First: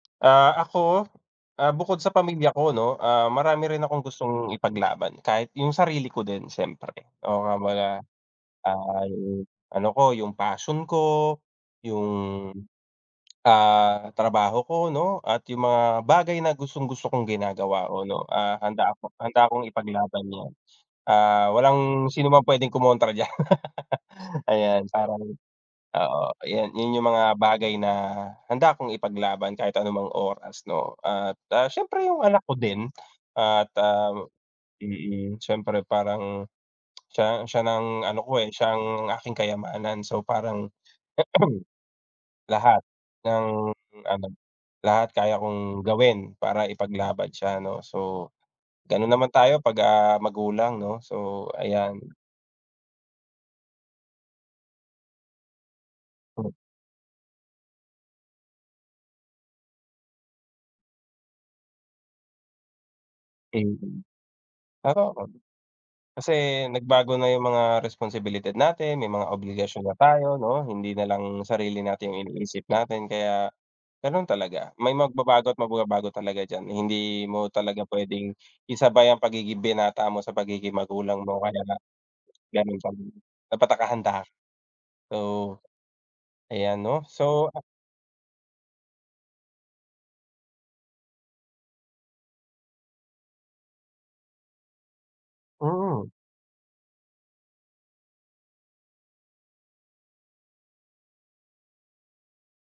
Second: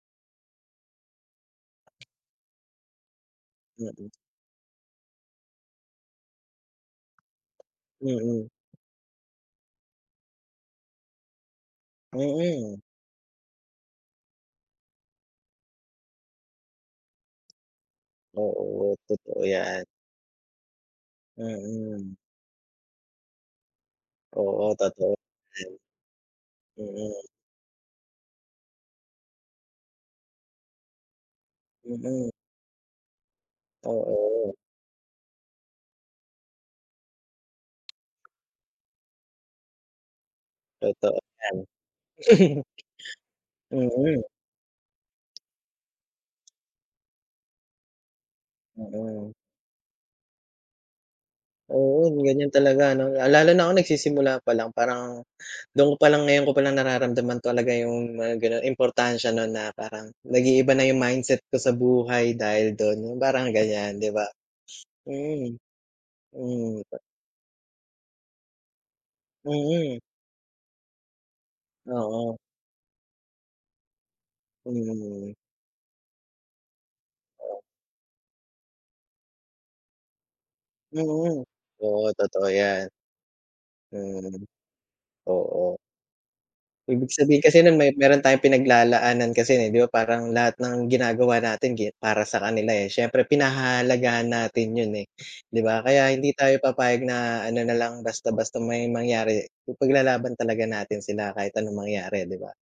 Ah, ako? Ah, bukod sa pamilya ko 'no, ah, marami rin akong [unintelligible] gustong ipaglaban, kahit yung sarili ko din, siyempre. Oo nga 'baga, Mm. ah, yung ano ko, yung passion ko, yung, Mm. ah, trabaho ko 'no at yung mga bagay na gustong-gusto kong ginagawa ko 'no, ah, handa Oo, ako totoo handa akong yan. ipaglaban yan. Ah, walang Mm. sinuman pwedeng kumontra diyan. Oo, Ayan, totoo parang din. oo, ayan, yan yung Mm. mga bagay na, handa 'kong ipaglaban kahit anumang oras 'no? At, ah, siyempre yung Mm. anak ko din at, ah Oo. mm, siyempre parang, siya ang siya nang ano ko, eh, siya ang aking kayamanan. So parang Totoo yan. lahat ng ano, Mm. lahat kaya kong gawin para ipaglaban siya, 'no. So, ganun naman Oo. tayo 'pagka magulang 'no, so ayan. Oo, yun yung talaga, 'no? Ah, lalo na ako nagsisimula pa lang, parang dun ko palang ngayon ko palang nararamdaman talaga yung mga gano'n importansya nun, na parang nag-iiba na yung mindset ko sa buhay dahil do'n, yung parang Eh, ganyan yun, di ba? parang ako. Mm. Kasi Mm, 'di ba. nagbago na yung mga resposibilidad natin, may mga obligasyon na Mm. tayo, 'no, hindi nalang sarili natin yung Oo. iniisip natin, kaya ganun talaga. May Mm. magbabago at mababago talaga dyan, hindi mo Oo. talaga pwedeng isabay ang pagiging binata mo sa pagiging magulang mo Mm. kaya na Oo, totoo galing yan. bang dapat naka-handa Mm oo. oo. Ayan 'no. Ibig sabihin So, kasi ah no'n, me meron tayong pinag-lalaanan kasi, na di ba'y parang lahat ng ginagawa natin gi para sa kanila, eh. Siyempre, pinahahalagahan natin 'yon, eh, di ba? Kaya Mm. hindi tayo papayag na ano na lang, basta-basta may mangyari pu ipaglalaban talaga natin sila kahit anong mangyari, eh, di ba?